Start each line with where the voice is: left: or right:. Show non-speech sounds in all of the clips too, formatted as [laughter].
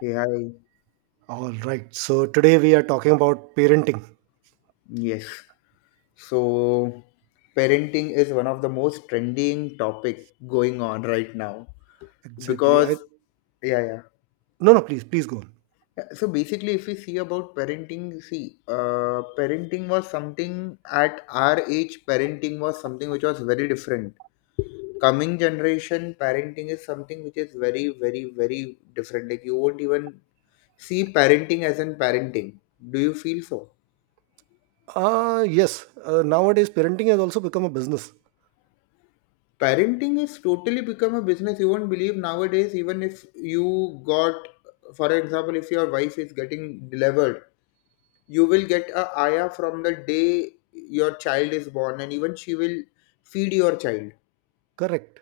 left: Hey, hi.
right: All right. So today we are talking about parenting.
left: Yes. So, parenting is one of the most trending topic going on right now
right: Exactly.
left: because
right: I
left: yeah, yeah.
right: No, please go on.
left: Yeah, So basically, if we see about parenting, see, parenting was something at our age. Parenting was something which was very different. Coming generation, parenting is something which is very, very, very different. Like you won't even see parenting as in parenting. Do you feel so?
right: Yes. Nowadays parenting has also become a business.
left: Parenting is totally become a business. You won't believe nowadays, even if you got, for example, if your wife is getting delivered, you will get a ayah from the day your child is born, and even she will feed your child,
right: Correct.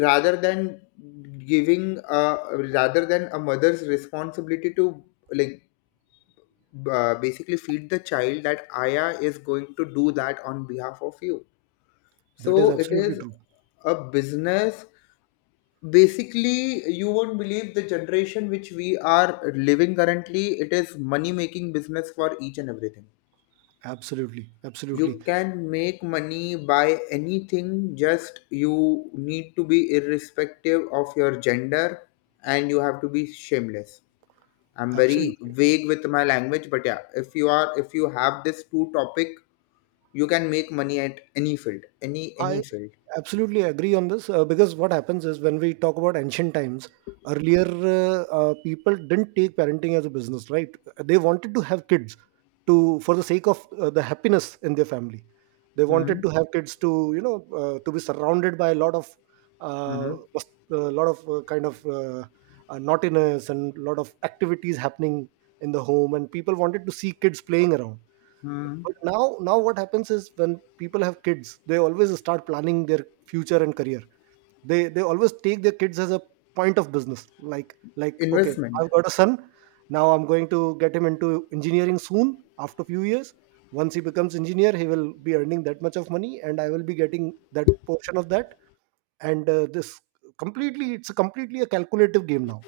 left: rather than giving rather than a mother's responsibility to, like, basically feed the child. That ayah is going to do that on behalf of you,
right: That is
left: so it
right: absolutely
left: is
right: true.
left: a business. Basically, you won't believe the generation which we are living currently. It is money making business for each and everything.
right: Absolutely. Absolutely.
left: You can make money by anything, just you need to be irrespective of your gender, and you have to be shameless. I'm very
right: Absolutely.
left: vague with my language, but yeah, if you are, if you have this two topic, you can make money at any field, any
right: I
left: field.
right: absolutely agree on this because what happens is when we talk about ancient times, earlier people didn't take parenting as a business, right? They wanted to have kids to for the sake of the happiness in their family. They wanted
left: Hmm.
right: to have kids to to be surrounded by a lot of uh,
left: Hmm.
right: kind of naughtiness and lot of activities happening in the home, and people wanted to see kids playing around
left: Hmm.
right: but now what happens is when people have kids they always start planning their future and career they always take their kids as a point of business like like okay,
left: Investment.
right: I've got a son, now I'm going to get him into engineering soon, after a few years, once he becomes engineer he will be earning that much of money and I will be getting that portion of that, and this completely it's a completely a calculative game now.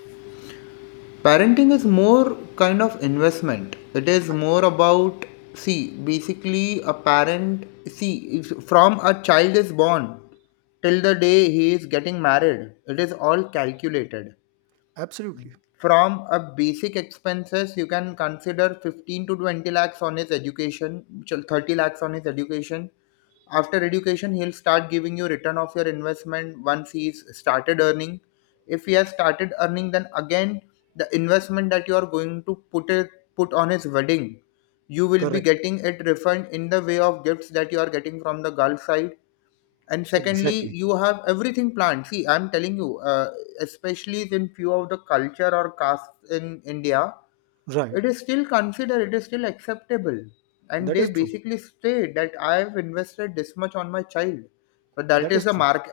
left: Parenting is more kind of investment. It is more about, see, basically a parent, see, if from a child is born till the day he is getting married, it is all calculated.
right: Absolutely.
left: From a basic expenses, you can consider 15 to 20 lakhs on his education, 30 lakhs on his education. After education, he'll start giving you return of your investment once he's started earning. If he has started earning, then again the investment that you are going to put it, put on his wedding, you will be
right: Correct.
left: getting it refund in the way of gifts that you are getting from the gulf side. And secondly,
right: Exactly.
left: you have everything planned. See, I'm telling you, especially in few of the culture or castes in India, it
right: Right.
left: is still considered, it is still acceptable, and
right: That
left: they
right: is true.
left: basically state that I have invested this much on my child. So that
right: That is
left: is a
right: true.
left: mark.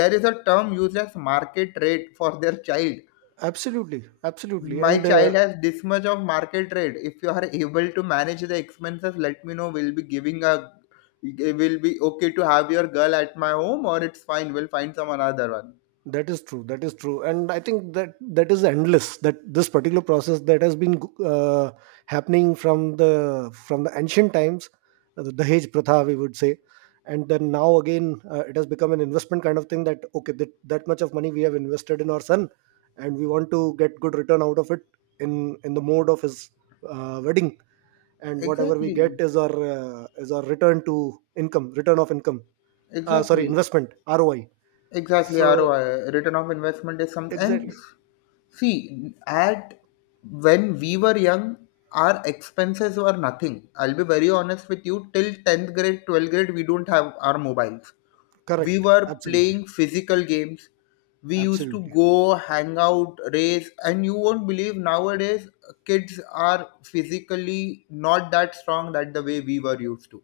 left: There is a term used as market rate for their child.
right: Absolutely, absolutely,
left: My
right: and
left: child has this much of market rate. If you are able to manage the expenses, let me know. We'll be giving a, will be okay to have your girl at my home, or it's fine, we'll find some another one.
right: that is true. That is true, and I think that that is endless. That this particular process that has been uh, happening from the ancient times, the Dahej Pratha, we would say, and then now again it has become an investment kind of thing. That okay, that much of money we have invested in our son, and we want to get good return out of it in the mode of his wedding, and whatever we get
left: Exactly.
right: is our return to income, return of income. Sorry,
left: Exactly.
right: investment, ROI.
left: Exactly.
right: So,
left: ROI, return of investment is some. And
right: exactly.
left: see, at when we were young, our expenses were nothing. I'll be very honest with you, till tenth grade, twelfth grade, we don't have our mobiles. We
right: Correct.
left: were
right: Absolutely.
left: playing physical games, we used to
right: Absolutely.
left: go hang out, race. And you won't believe, nowadays kids are physically not that strong that the way we were used to.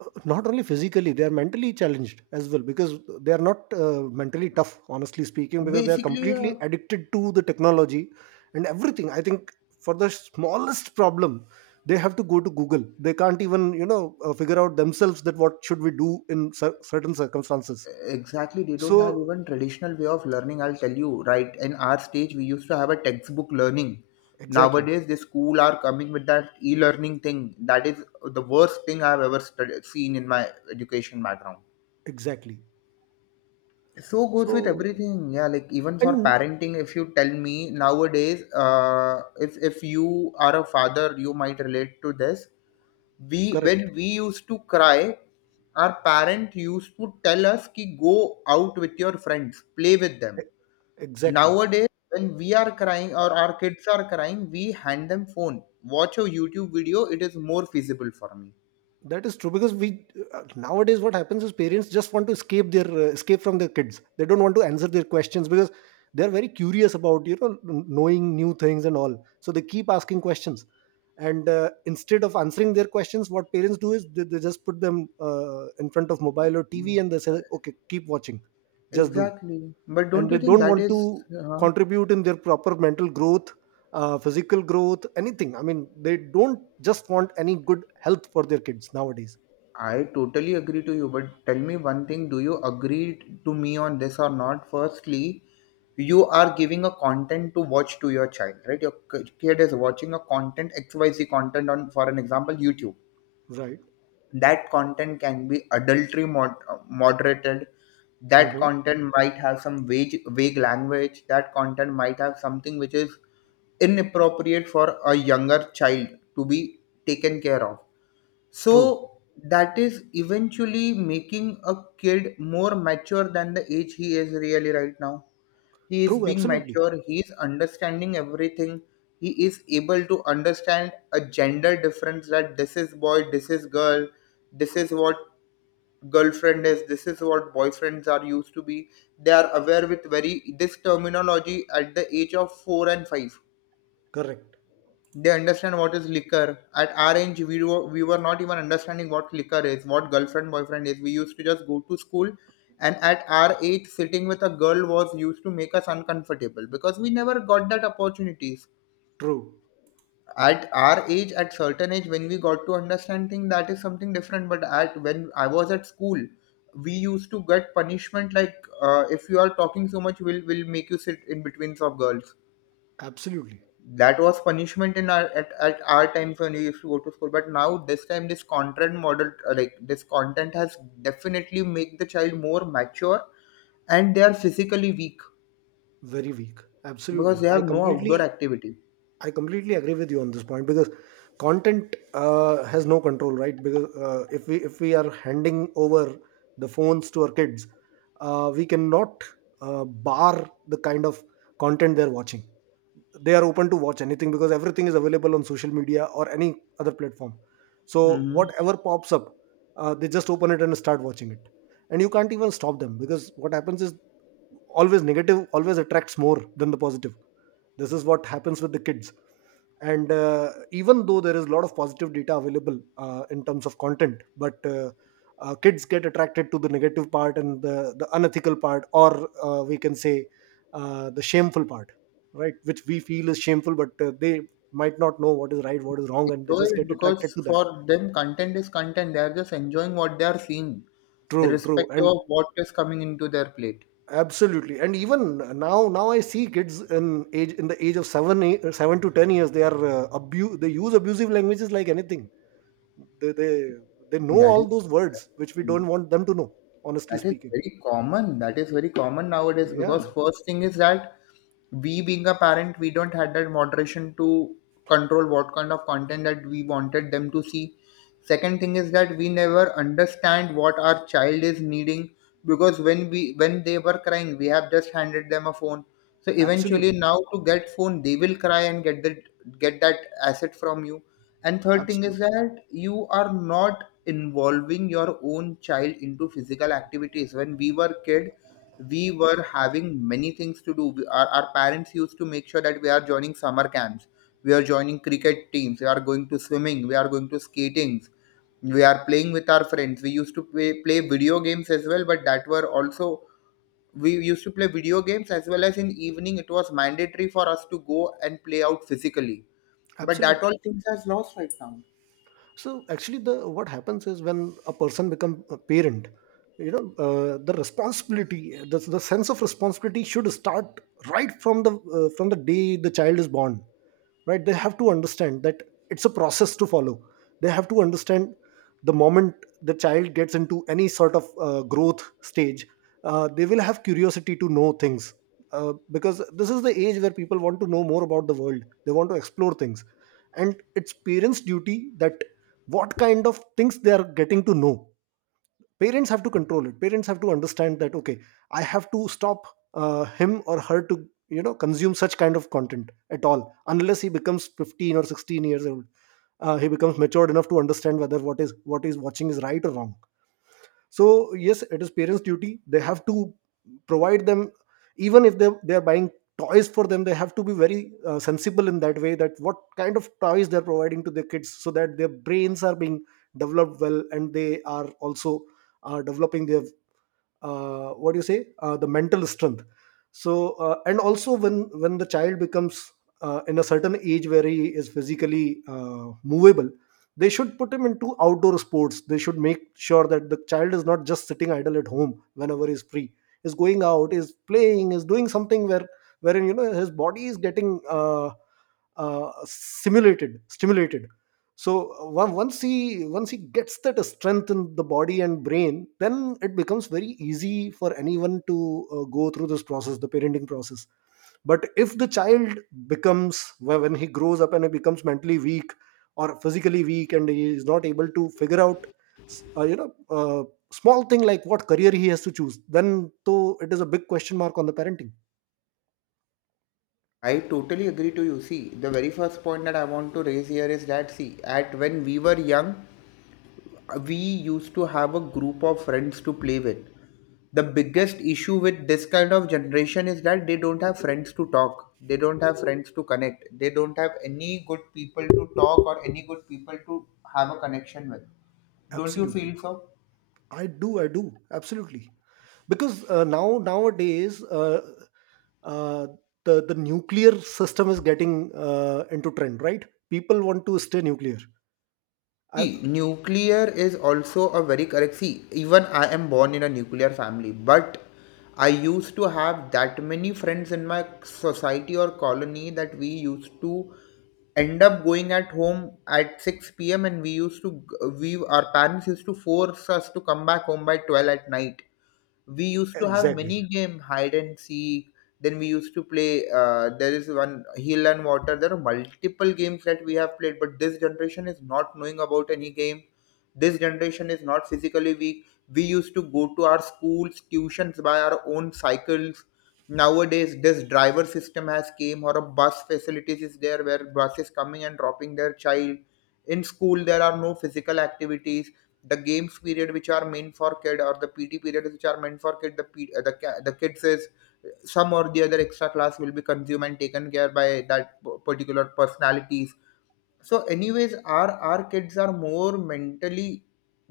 right: Not only physically, they are mentally challenged as well because they are not mentally tough, honestly speaking, because they are
left: Basically,
right: completely addicted to the technology and everything. I think for the smallest problem, they have to go to Google. They can't even, you know, figure out themselves that what should we do in certain circumstances.
left: exactly, they don't have
right: So,
left: even traditional way of learning. I'll tell you, right, in our stage we used to have a textbook learning.
right: exactly,
left: Nowadays, the school are coming with that e-learning thing. That is the worst thing I've ever seen in my education background.
right: exactly.
left: So goes with
right: So,
left: everything. Yeah, like even for
right: and
left: parenting, if you tell me nowadays, if you are a father, you might relate to this. We, when
right: correct.
left: we used to cry, our parent used to tell us ki go out with your friends, play with them.
right: E- Exactly.
left: Nowadays, when we are crying or our kids are crying, we hand them phone. Watch a YouTube video. It is more feasible for me.
right: That is true because we nowadays what happens is parents just want to escape their escape from their kids. They don't want to answer their questions because they are very curious about knowing new things and all. So they keep asking questions, and instead of answering their questions, what parents do is they just put them in front of mobile or TV and they say, "Okay, keep watching, just do,"
left: Exactly. But don't
right: and
left: you
right: they
left: think
right: don't
left: that
right: want
left: is?
right: to
left: Uh,
right: contribute in their proper mental growth, physical growth, anything. I mean, they don't just want any good health for their kids nowadays.
left: I totally agree to you, but tell me one thing, do you agree to me on this or not? Firstly, you are giving a content to watch to your child, right? Your kid is watching a content, XYZ content on, for an example, YouTube.
right: Right.
left: That content can be adultery moderated. That
right: Mhm.
left: content might have some vague, vague language. That content might have something which is inappropriate for a younger child to be taken care of.
right: True.
left: So that is eventually making a kid more mature than the age he is really right now. He is
right: True.
left: being
right: Absolutely.
left: mature, he is understanding everything. He is able to understand a gender difference, that this is boy, this is girl, this is what girlfriend is, this is what boyfriends are used to be. They are aware with very this terminology at the age of 4 and 5.
right: Correct.
left: They understand what is liquor. At our age, we were not even understanding what liquor is, what girlfriend boyfriend is. We used to just go to school, and at our age, sitting with a girl was used to make us uncomfortable because we never got that opportunities.
right: True.
left: At our age, at certain age when we got to understand things, that is something different. But at when I was at school, we used to get punishment like, if you are talking so much, will make you sit in between of girls.
right: Absolutely.
left: That was punishment in our, at our times when we used to go to school. But now, this time, this content model, like, this content has definitely make the child more mature, and they are physically weak
right: Very weak.
left: because
right: Absolutely.
left: they have no outdoor activity.
right: I completely agree with you on this point because content has no control, right? Because if we are handing over the phones to our kids, we cannot bar the kind of content they're watching. They are open to watch anything because everything is available on social media or any other platform, so
left: Mm-hmm.
right: whatever pops up, they just open it and start watching it, and you can't even stop them because what happens is, always negative always attracts more than the positive. This is what happens with the kids, and even though there is a lot of positive data available in terms of content, but kids get attracted to the negative part and the unethical part, or we can say the shameful part, right, which we feel is shameful, but they might not know what is right, what is wrong, and they
left: Enjoy
right: just
left: it,
right: get attracted
left: because
right: to that.
left: for them content is content, they are just enjoying what they are seeing,
right: True, true,
left: irrespective
right: and
left: of what is coming into their plate.
right: absolutely, and even now I see kids in age in the age of 7 eight, 7 to 10 years, they are they use abusive languages like anything. They they know
left: That
right: all
left: is,
right: those words which we don't want them to know, honestly
left: that is
right: speaking.
left: very common. That is very common nowadays, because
right: Yeah,
left: first thing is that we, being a parent, we don't had that moderation to control what kind of content that we wanted them to see. Second thing is that we never understand what our child is needing, because when we, when they were crying, we have just handed them a phone. So eventually,
right: absolutely,
left: now to get phone, they will cry and get that, get that asset from you. And third thing is
right: absolutely,
left: that you are not involving your own child into physical activities. When we were kid, we were having many things to do. Our parents used to make sure that we are joining summer camps, we are joining cricket teams, we are going to swimming, we are going to skatings, we are playing with our friends. We used to play video games as well, but that were also, we used to play video games as well, as in evening it was mandatory for us to go and play out physically. But that
right: absolutely.
left: all things has lost right now.
right: So actually the what happens is when a person become a parent, you know, the responsibility, the sense of responsibility should start right from the day the child is born, right? They have to understand that it's a process to follow. They have to understand, the moment the child gets into any sort of growth stage, they will have curiosity to know things, because this is the age where people want to know more about the world, they want to explore things, and it's parents duty that what kind of things they are getting to know. Parents have to control it, parents have to understand that okay, I have to stop him or her to you know consume such kind of content at all unless he becomes 15 or 16 years old, he becomes matured enough to understand whether what is watching is right or wrong. So yes, it is parents duty, they have to provide them, even if they are buying toys for them, they have to be very sensible in that way, that what kind of toys they are providing to their kids, so that their brains are being developed well, and they are also developing their what do you say, the mental strength. So and also when the child becomes in a certain age where he is physically movable, they should put him into outdoor sports, they should make sure that the child is not just sitting idle at home. Whenever he's free, is going out, is playing, is doing something where wherein, you know, his body is getting simulated stimulated. So once he gets that strength in the body and brain, then it becomes very easy for anyone to go through this process, the parenting process. But if the child becomes, when he grows up and he becomes mentally weak or physically weak, and he is not able to figure out you know, small thing like what career he has to choose, then though it is a big question mark on the parenting.
left: I totally agree to you. See, the very first point that I want to raise here is that, see, at when we were young, we used to have a group of friends to play with. The biggest issue with this kind of generation is that they don't have friends to talk. They don't have friends to connect. They don't have any good people to talk or any good people to have a connection with. Don't you
right: Absolutely.
left: feel so?
right: I do, I do, absolutely, because nowadays uh, the nuclear system is getting into trend, right? People want to stay nuclear. I,
left: See, nuclear is also a very correct. See, even I am born in a nuclear family, but I used to have that many friends in my society or colony that we used to end up going at home at 6 p.m. and we used to, we, our parents used to force us to come back home by 12 at night. We used to have many
right: exactly.
left: game, hide and seek, then we used to play. There is one hill and water. There are multiple games that we have played, but this generation is not knowing about any game. This generation is not physically weak. We used to go to our schools, tuitions by our own cycles. Nowadays, this driver system has came, or a bus facilities is there where buses coming and dropping their child. In school, there are no physical activities. The games period which are meant for kid or the PT period, which are meant for kid the the kids is some or the other extra class will be consumed and taken care by that particular personalities. So anyways, our kids are more mentally,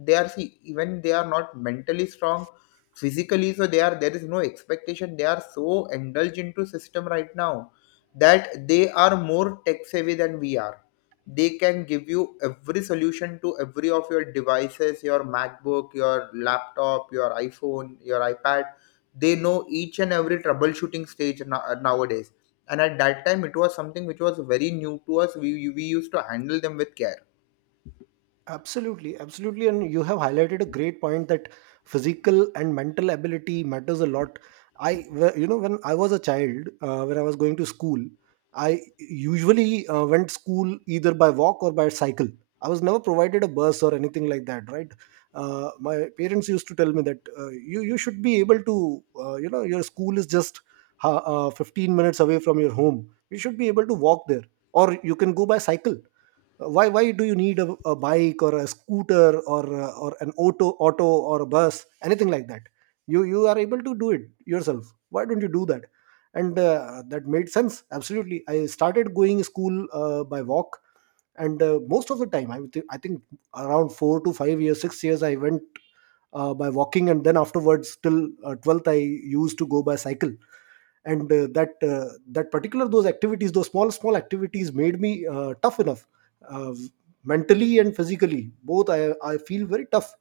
left: they are, see, even they are not mentally strong physically, so they are, there is no expectation, they are so indulged into system right now that they are more tech savvy than we are. They can give you every solution to every of your devices, your MacBook, your laptop, your iPhone, your iPad. They know each and every troubleshooting stage nowadays. And at that time it was something which was very new to us. We used to handle them with care.
right: Absolutely, absolutely, and you have highlighted a great point that physical and mental ability matters a lot. You know, when I was a child, when I was going to school, I usually went school either by walk or by cycle. I was never provided a bus or anything like that, right? My parents used to tell me that you should be able to, you know, your school is just 15 minutes away from your home. You should be able to walk there, or you can go by cycle. Why why do you need a bike or a scooter, or an auto or a bus, anything like that? You are able to do it yourself, why don't you do that? And that made sense. Absolutely, I started going school by walk, and most of the time I think around 4 to 5 years, 6 years I went by walking, and then afterwards till 12th I used to go by cycle. And that particular, those activities, those small activities made me tough enough, uh, mentally and physically both. I feel very tough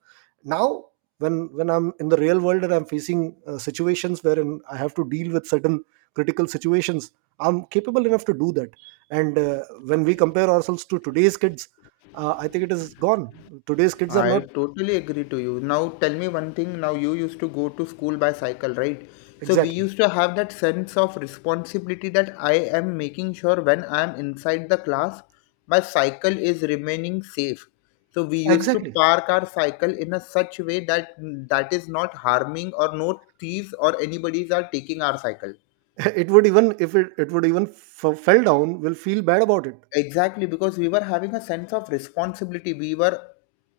right: now, when I'm in the real world and I'm facing situations wherein I have to deal with certain critical situations, I'm capable enough to do that. And when we compare ourselves to today's kids, I think it is gone. Today's kids are
left: I
right: not.
left: totally agree to you. Now tell me one thing, now you used to go to school by cycle, right? So we
right: Exactly,
left: used to have that sense of responsibility that I am making sure when I am inside the class my cycle is remaining safe. So we used to
right: exactly.
left: park our cycle in a such way that that is not harming or no thieves or anybody's are taking our cycle.
right: [laughs] It would, even if it would even fell down, will feel bad about it.
left: Exactly, because we were having a sense of responsibility, we were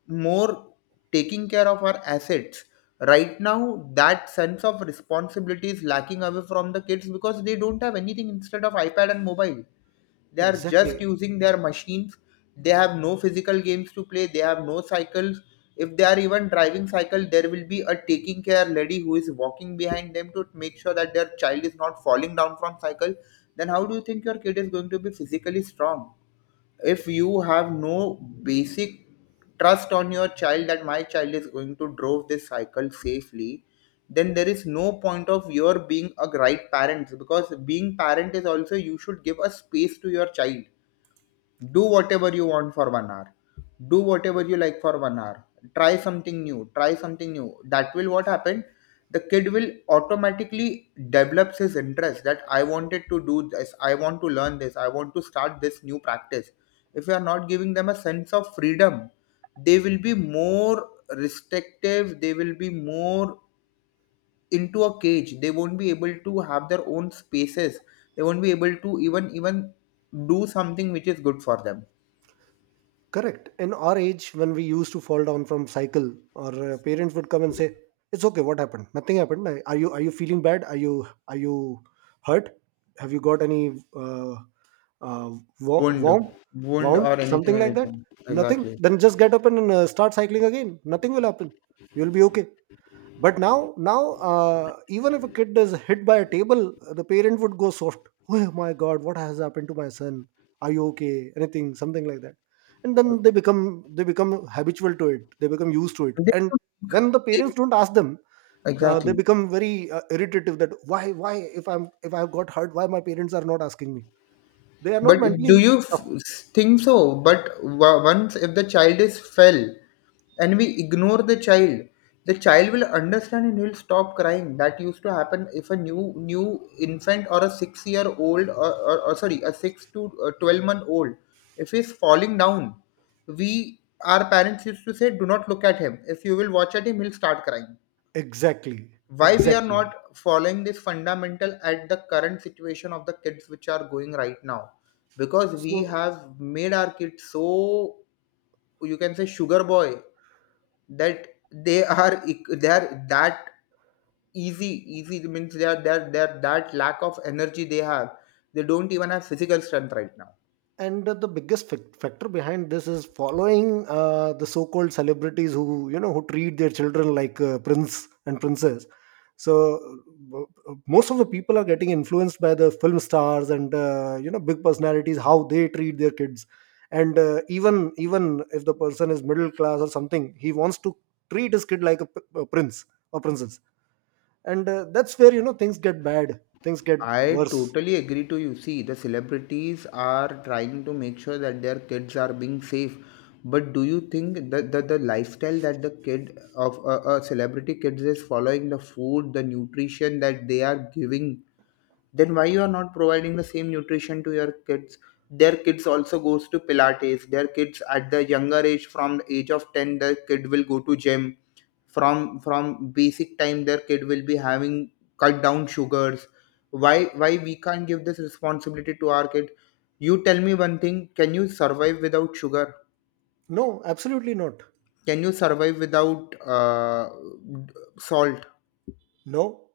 left: more taking care of our assets. Right now that sense of responsibility is lacking away from the kids because they don't have anything instead of iPad and mobile. They are just
right: Exactly.
left: using their machines. They have no physical games to play, they have no cycles. If they are even driving cycle, there will be a taking care lady who is walking behind them to make sure that their child is not falling down from cycle. Then how do you think your kid is going to be physically strong if you have no basic trust on your child that my child is going to drove this cycle safely? Then there is no point of your being a right parent, because being parent is also you should give a space to your child. Do whatever you want for 1 hour, do whatever you like for 1 hour. Try something new, try something new. That will what happen? The kid will automatically develops his interest that I wanted to do this, I want to learn this, I want to start this new practice. If you are not giving them a sense of freedom, they will be more restrictive, they will be more into a cage. They won't be able to have their own spaces, they won't be able to even do something which is good for them.
right: Correct. In our age, when we used to fall down from cycle, our parents would come and say, "It's okay. What happened? Nothing happened. Are you, are you feeling bad? Are you, are you hurt? Have you got any uh, uh,
left: Wound,
right: wound?
left: wound
right: Wound?
left: or anything,
right: Something like that?
left: anything.
right: Nothing.
left: Exactly.
right: Then just get up and start cycling again. Nothing will happen. You'll be okay." But now, even if a kid is hit by a table, the parent would go soft. Oh my God, what has happened to my son? Are you okay? Anything, something like that. And then they become habitual to it. They become used to it.
left: They-
right: And when the
left: they-
right: parents don't ask them, they
left: Exactly.
right: become very irritative. That why, if I've got hurt, why my parents are not asking me? They are not
left: But do
right: mentally
left: you
right: tough.
left: think so? But once if the child is fell and we ignore the child will understand and he'll stop crying. That used to happen. If a new infant or a 6 year old or, sorry, a six to twelve month old, if he's falling down, we our parents used to say, do not look at him. If you will watch at him, he'll start crying.
right: Exactly,
left: Why we are
right: exactly.
left: not following this fundamental at the current situation of the kids which are going right now? Because we
right: So
left: have made our kids so, you can say, sugar boy, that they are they are that easy means they are that lack of energy they have. They don't even have physical strength right now.
right: and the biggest factor behind this is following the so-called celebrities who you know who treat their children like prince and princess. so uh, Most of the people are getting influenced by the film stars and big personalities, how they treat their kids. And even if the person is middle class or something, he wants to treat his kid like a, a prince or princess. And that's where, you know, things get bad things get
left: I
right: worse
left: totally agree to you. See, the celebrities are trying to make sure that their kids are being safe. But do you think that the lifestyle that the kid of a celebrity kids is following, the food, the nutrition that they are giving, then why you are not providing the same nutrition to your kids? Their kids also goes to pilates. Their kids at the younger age, from the age of 10, their kid will go to gym. From basic time, their kid will be having cut down sugars. Why why we can't give this responsibility to our kid? You tell me one thing, can you survive without sugar?
right: No, absolutely not.
left: Can you survive without salt?
right: No.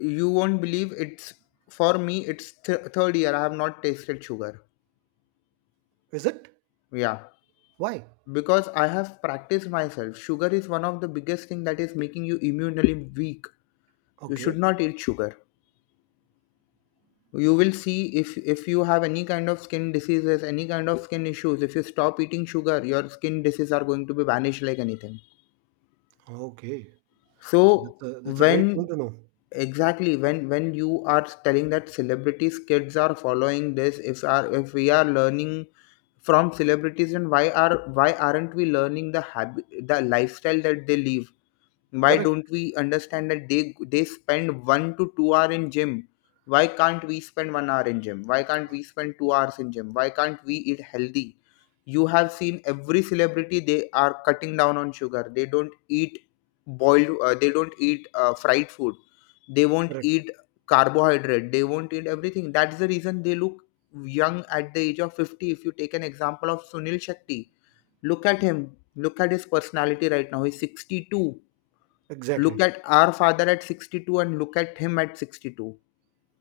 left: You won't believe, it's, for me, it's third year I have not tasted sugar.
right: Is it?
left: Yeah,
right: Why?
left: because I have practiced myself, sugar is one of the biggest thing that is making you immunely weak. You should
right: Okay.
left: not eat sugar. You will see, if you have any kind of skin diseases, any kind of skin issues, if you stop eating sugar, your skin diseases are going to be vanished like anything.
right: Okay.
left: So
right: So that's a
left: when,
right: great thing to know.
left: exactly, when you are telling that celebrities kids are following this, if we are learning from celebrities, and why are, why aren't we learning the habit, the lifestyle that they live? Why
right: Correct.
left: don't we understand that they spend 1 to 2 hour in gym? Why can't we spend 1 hour in gym? Why can't we spend 2 hours in gym? Why can't we eat healthy? You have seen every celebrity, they are cutting down on sugar, they don't eat boiled, they don't eat fried food, they won't
right: Correct.
left: eat carbohydrate, they won't eat everything. That's the reason they look young at the age of 50. If you take an example of Sunil Shetty, look at him, look at his personality right now, he's 62. Look
right: Exactly.
left: at our father at 62 and look at him at 62.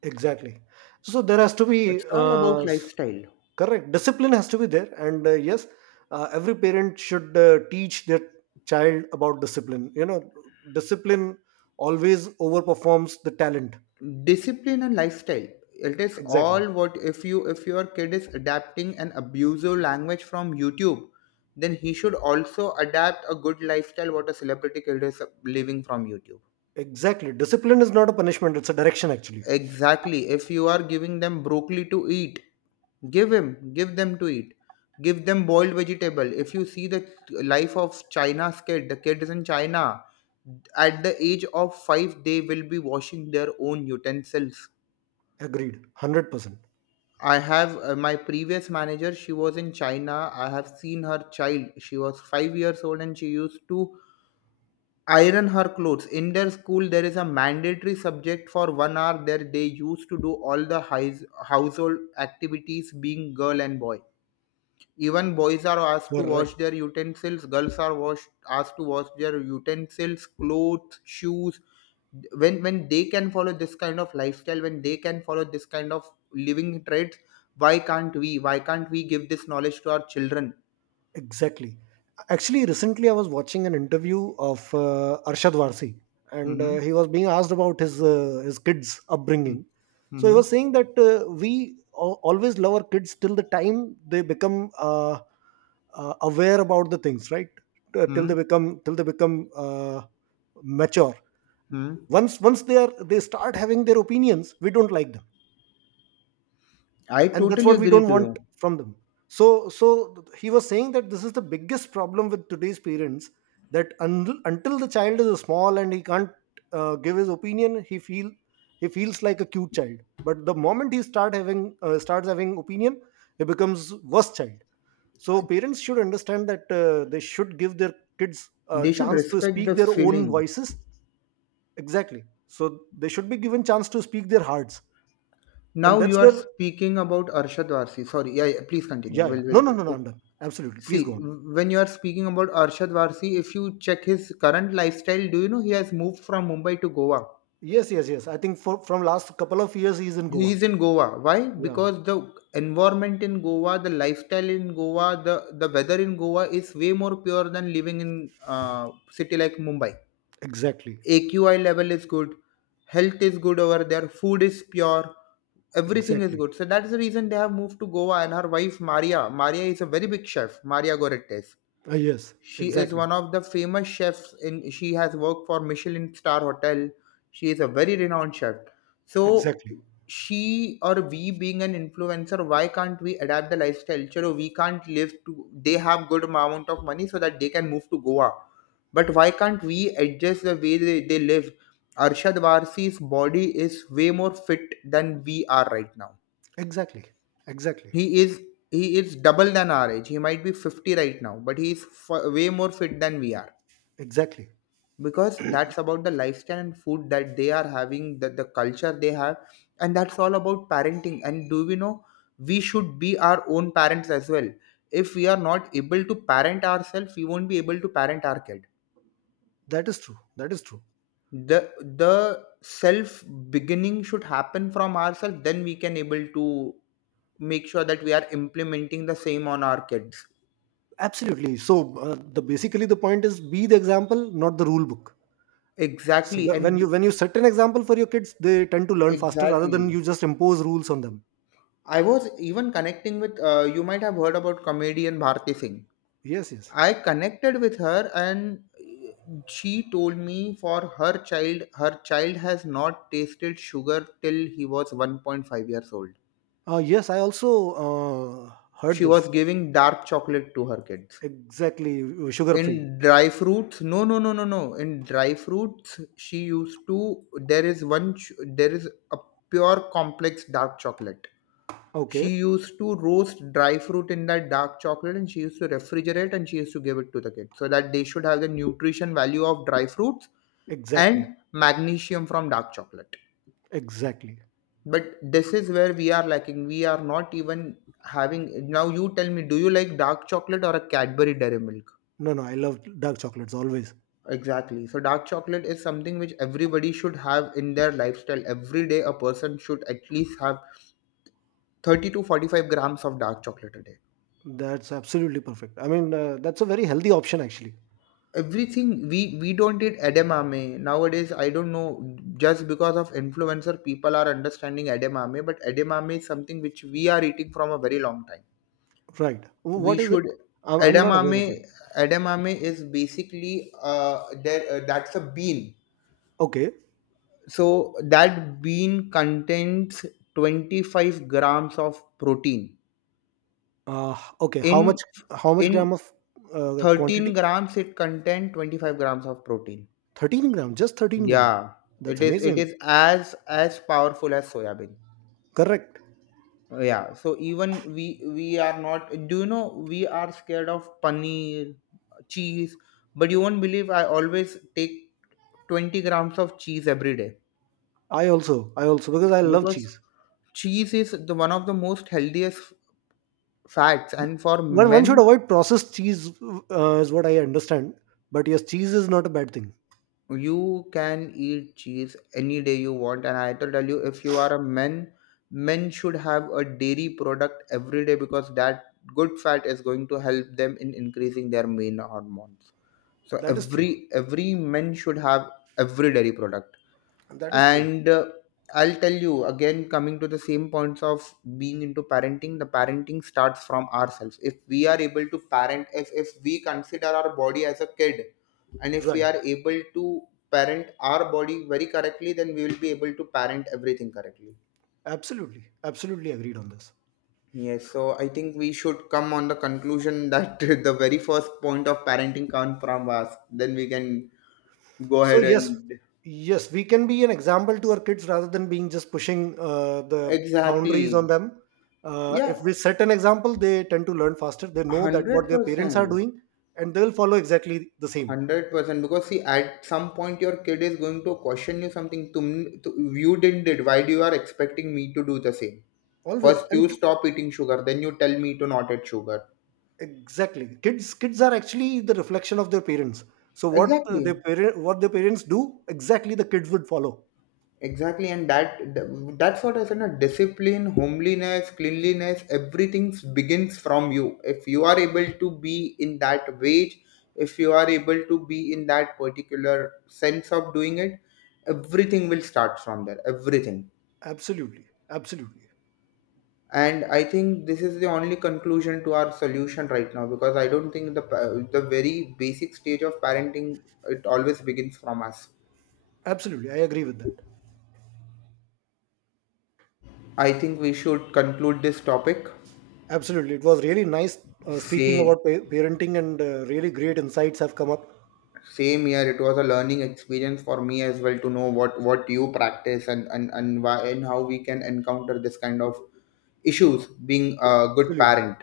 right: Exactly. So there has to be
left: It's all about lifestyle.
right: correct discipline has to be there, and yes, every parent should teach their child about discipline. You know, discipline always overperforms the talent.
left: Discipline and lifestyle. It is
right: Exactly.
left: all what, if your kid is adapting an abusive language from YouTube, then he should also adapt a good lifestyle what a celebrity kid is living from YouTube.
right: Exactly. Discipline is not a punishment; it's a direction. Actually,
left: Exactly. If you are giving them broccoli to eat, give him, give them to eat. Give them boiled vegetable. If you see the life of China's kid, the kids in China, at the age of 5, they will be washing their own utensils.
right: agreed. 100%.
left: I have my previous manager, she was in China. I have seen her child. She was 5 years old and she used to iron her clothes. In their school there is a mandatory subject for 1 hour. There they used to do all the household activities, being girl and boy. Even boys are asked to wash
right: Correct.
left: their utensils, girls are asked to wash their utensils, clothes, shoes. When they can follow this kind of lifestyle, when they can follow this kind of living traits, why can't we, why can't we give this knowledge to our children?
right: Exactly. Actually, recently I was watching an interview of Arshad Varsi, and
left: Hmm.
right: he was being asked about his kids'
left: Hmm.
right: upbringing. So he
left: Hmm.
right: was saying that we always love our kids till the time they become aware about the things, right? T- till
left: Hmm.
right: they become till they become uh, mature.
left: Hmm.
right: Once they are, they start having their opinions, we don't like them,
left: I
right: and that's
left: totally
right: what we
left: agree
right: don't
left: to you.
right: want from them. So he was saying that this is the biggest problem with today's parents, that until the child is small and he can't give his opinion, he feels like a cute child, but the moment he starts having opinion, he becomes worse child. So parents should understand that they should give their kids a
left: They should
right: chance to
left: respect
right: speak
left: the
right: their own
left: feeling.
right: voices. Exactly. So they should be given chance to speak their hearts. And
left: Now
right: that's
left: you are
right: where.
left: speaking about Arshad Varsi. Sorry, yeah, yeah, please continue.
right: Yeah, yeah,
left: Will
right: no
left: will
right: no no no
left: will.
right: I'm done. Absolutely, please go
left: See,
right: on.
left: when you are speaking about Arshad Varsi. If you check his current lifestyle, do you know he has moved from Mumbai to Goa?
right: Yes, yes, yes. I think for from last couple of years he's in
left: He
right: Goa.
left: is in Goa. Why?
right: Yeah,
left: Because the environment in Goa, the lifestyle in Goa, the weather in Goa is way more pure than living in, uh, city like Mumbai.
right: exactly,
left: AQI level is good, health is good over there, food is pure, everything is
right: exactly.
left: good. So that's the reason they have moved to Goa. And her wife Maria, Maria is a very big chef, Maria Gorettes.
right: Yes,
left: She is
right: exactly,
left: one of the famous chefs in, she has worked for Michelin star hotel. She is a very renowned chef. So
right: exactly,
left: she, or we being an influencer, why can't we adapt the lifestyle? Chalo, we can't live to, they have good amount of money so that they can move to Goa. But why can't we adjust the way they live? Arshad Varsi's body is way more fit than we are right now.
right: exactly, exactly,
left: He is he is double than our age. He might be 50 right now, but he is way more fit than we are,
right: exactly.
left: because that's about the lifestyle and food that they are having, that the culture they have. And that's all about parenting, and do we know, we should be our own parents as well. If we are not able to parent ourselves, we won't be able to parent our kid.
right: That is true. That is true.
left: The the self beginning should happen from ourselves, then we can able to make sure that we are implementing the same on our kids.
right: Absolutely. So the basically the point is be the example, not the rule book. So
left: Exactly,
right: wh- when
left: and
right: you when you set an example for your kids, they tend to learn faster rather than
left: exactly,
right: you just impose rules on them.
left: I was even connecting with, you might have heard about comedian Bharti Singh.
right: Yes, yes.
left: I connected with her and she told me, for her child, her child has not tasted sugar till he was 1.5 years old.
right: Yes, I also heard
left: She was
right: this.
left: giving dark chocolate to her kids.
right: Exactly, sugar free.
left: In dry fruits, no, no, no, no, no. In dry fruits, she used to. There is one. There is a pure complex dark chocolate. She
right: Okay,
left: used to roast dry fruit in that dark chocolate, and she used to refrigerate, and she used to give it to the kids so that they should have the nutrition value of dry fruits
right: exactly,
left: and magnesium from dark chocolate.
right: exactly.
left: But this is where we are lacking. We are not even having. Now, you tell me, do you like dark chocolate or a Cadbury Dairy Milk?
right: No, no, I love dark chocolates always.
left: Exactly. So, dark chocolate is something which everybody should have in their lifestyle. Every day, a person should at least have 30 to 45 grams of dark chocolate a day.
right: That's absolutely perfect. I mean, that's a very healthy option actually.
left: Everything we don't eat edamame nowadays. I don't know, just because of influencer people are understanding edamame, but edamame is something which we are eating from a very long time.
right: Right.
left: We
right: What is it?
left: should
right: I'm not aware
left: Edamame,
right: of it.
left: edamame is basically there that's a bean.
right: Okay.
left: So that bean contains 25 grams of protein
right: Okay.
left: in
right: How much? How much gram
left: in
right: of
left: 13
right: quantity?
left: grams it contains 25 grams of protein.
right: 13 grams. Just 13 grams.
left: Yeah, it
right: That's
left: is it
right: amazing.
left: is as powerful as soya bean.
right: Correct.
left: Yeah, so even we are not, do you know, we are scared of paneer, cheese. But you won't believe, I always take 20 grams of cheese every day,
right: I also. I also because I love
left: because
right: cheese.
left: cheese is the one of the most healthiest fats,
right: Th-
left: and for
right: one should
left: men,
right: avoid processed cheese, is what I understand. But yes, cheese is not a bad thing.
left: you can eat cheese any day you want. And I tell you, if you are a man, men should have a dairy product every day because that good fat is going to help them in increasing their main hormones. So
right: That is true.
left: every men should have every dairy product.
right: That is true.
left: And I'll tell you, again coming to the same points of being into parenting, the parenting starts from ourselves. If we are able to parent, if we consider our body as a kid and if we
right: Right.
left: are able to parent our body very correctly, then we will be able to parent everything correctly.
right: Absolutely. Absolutely agreed on this.
left: Yes, so I think we should come on the conclusion that [laughs] the very first point of parenting comes from us, then we can go
right: So
left: ahead
right: yes,
left: and
right: yes, we can be an example to our kids rather than being just pushing the boundaries on
left: exactly.
right: them.
left: Yeah,
right: If we set an example, they tend to learn faster. They know that what their parents are
left: 100%,
right: doing, and they'll follow exactly the same
left: 100%, because see, at some point your kid is going to question you something, tum, you didn't did, why do you are expecting me to do the same.
right: always.
left: First you stop eating sugar, then you tell me to not eat sugar.
right: Exactly, kids are actually the reflection of their parents. So what
left: Exactly,
right: their parent what their parents do, exactly the kids would follow.
left: exactly, and that, that's what I said na, discipline, homeliness, cleanliness, everything begins from you. If you are able to be in that wage, if you are able to be in that particular sense of doing it, everything will start from there, everything.
right: Absolutely, absolutely,
left: And I think this is the only conclusion to our solution right now, because I don't think the very basic stage of parenting, it always begins from us.
right: absolutely. I agree with that.
left: I think we should conclude this topic.
right: Absolutely. It was really nice speaking
left: Say
right: about parenting, and really great insights have come up.
left: Same here. It was a learning experience for me as well to know what you practice and why and how we can encounter this kind of issues being a good
right: Absolutely.
left: parent.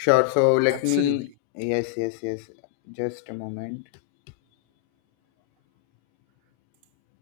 left: Sure, so let me,
right: Absolutely.
left: yes, yes, yes, just a moment.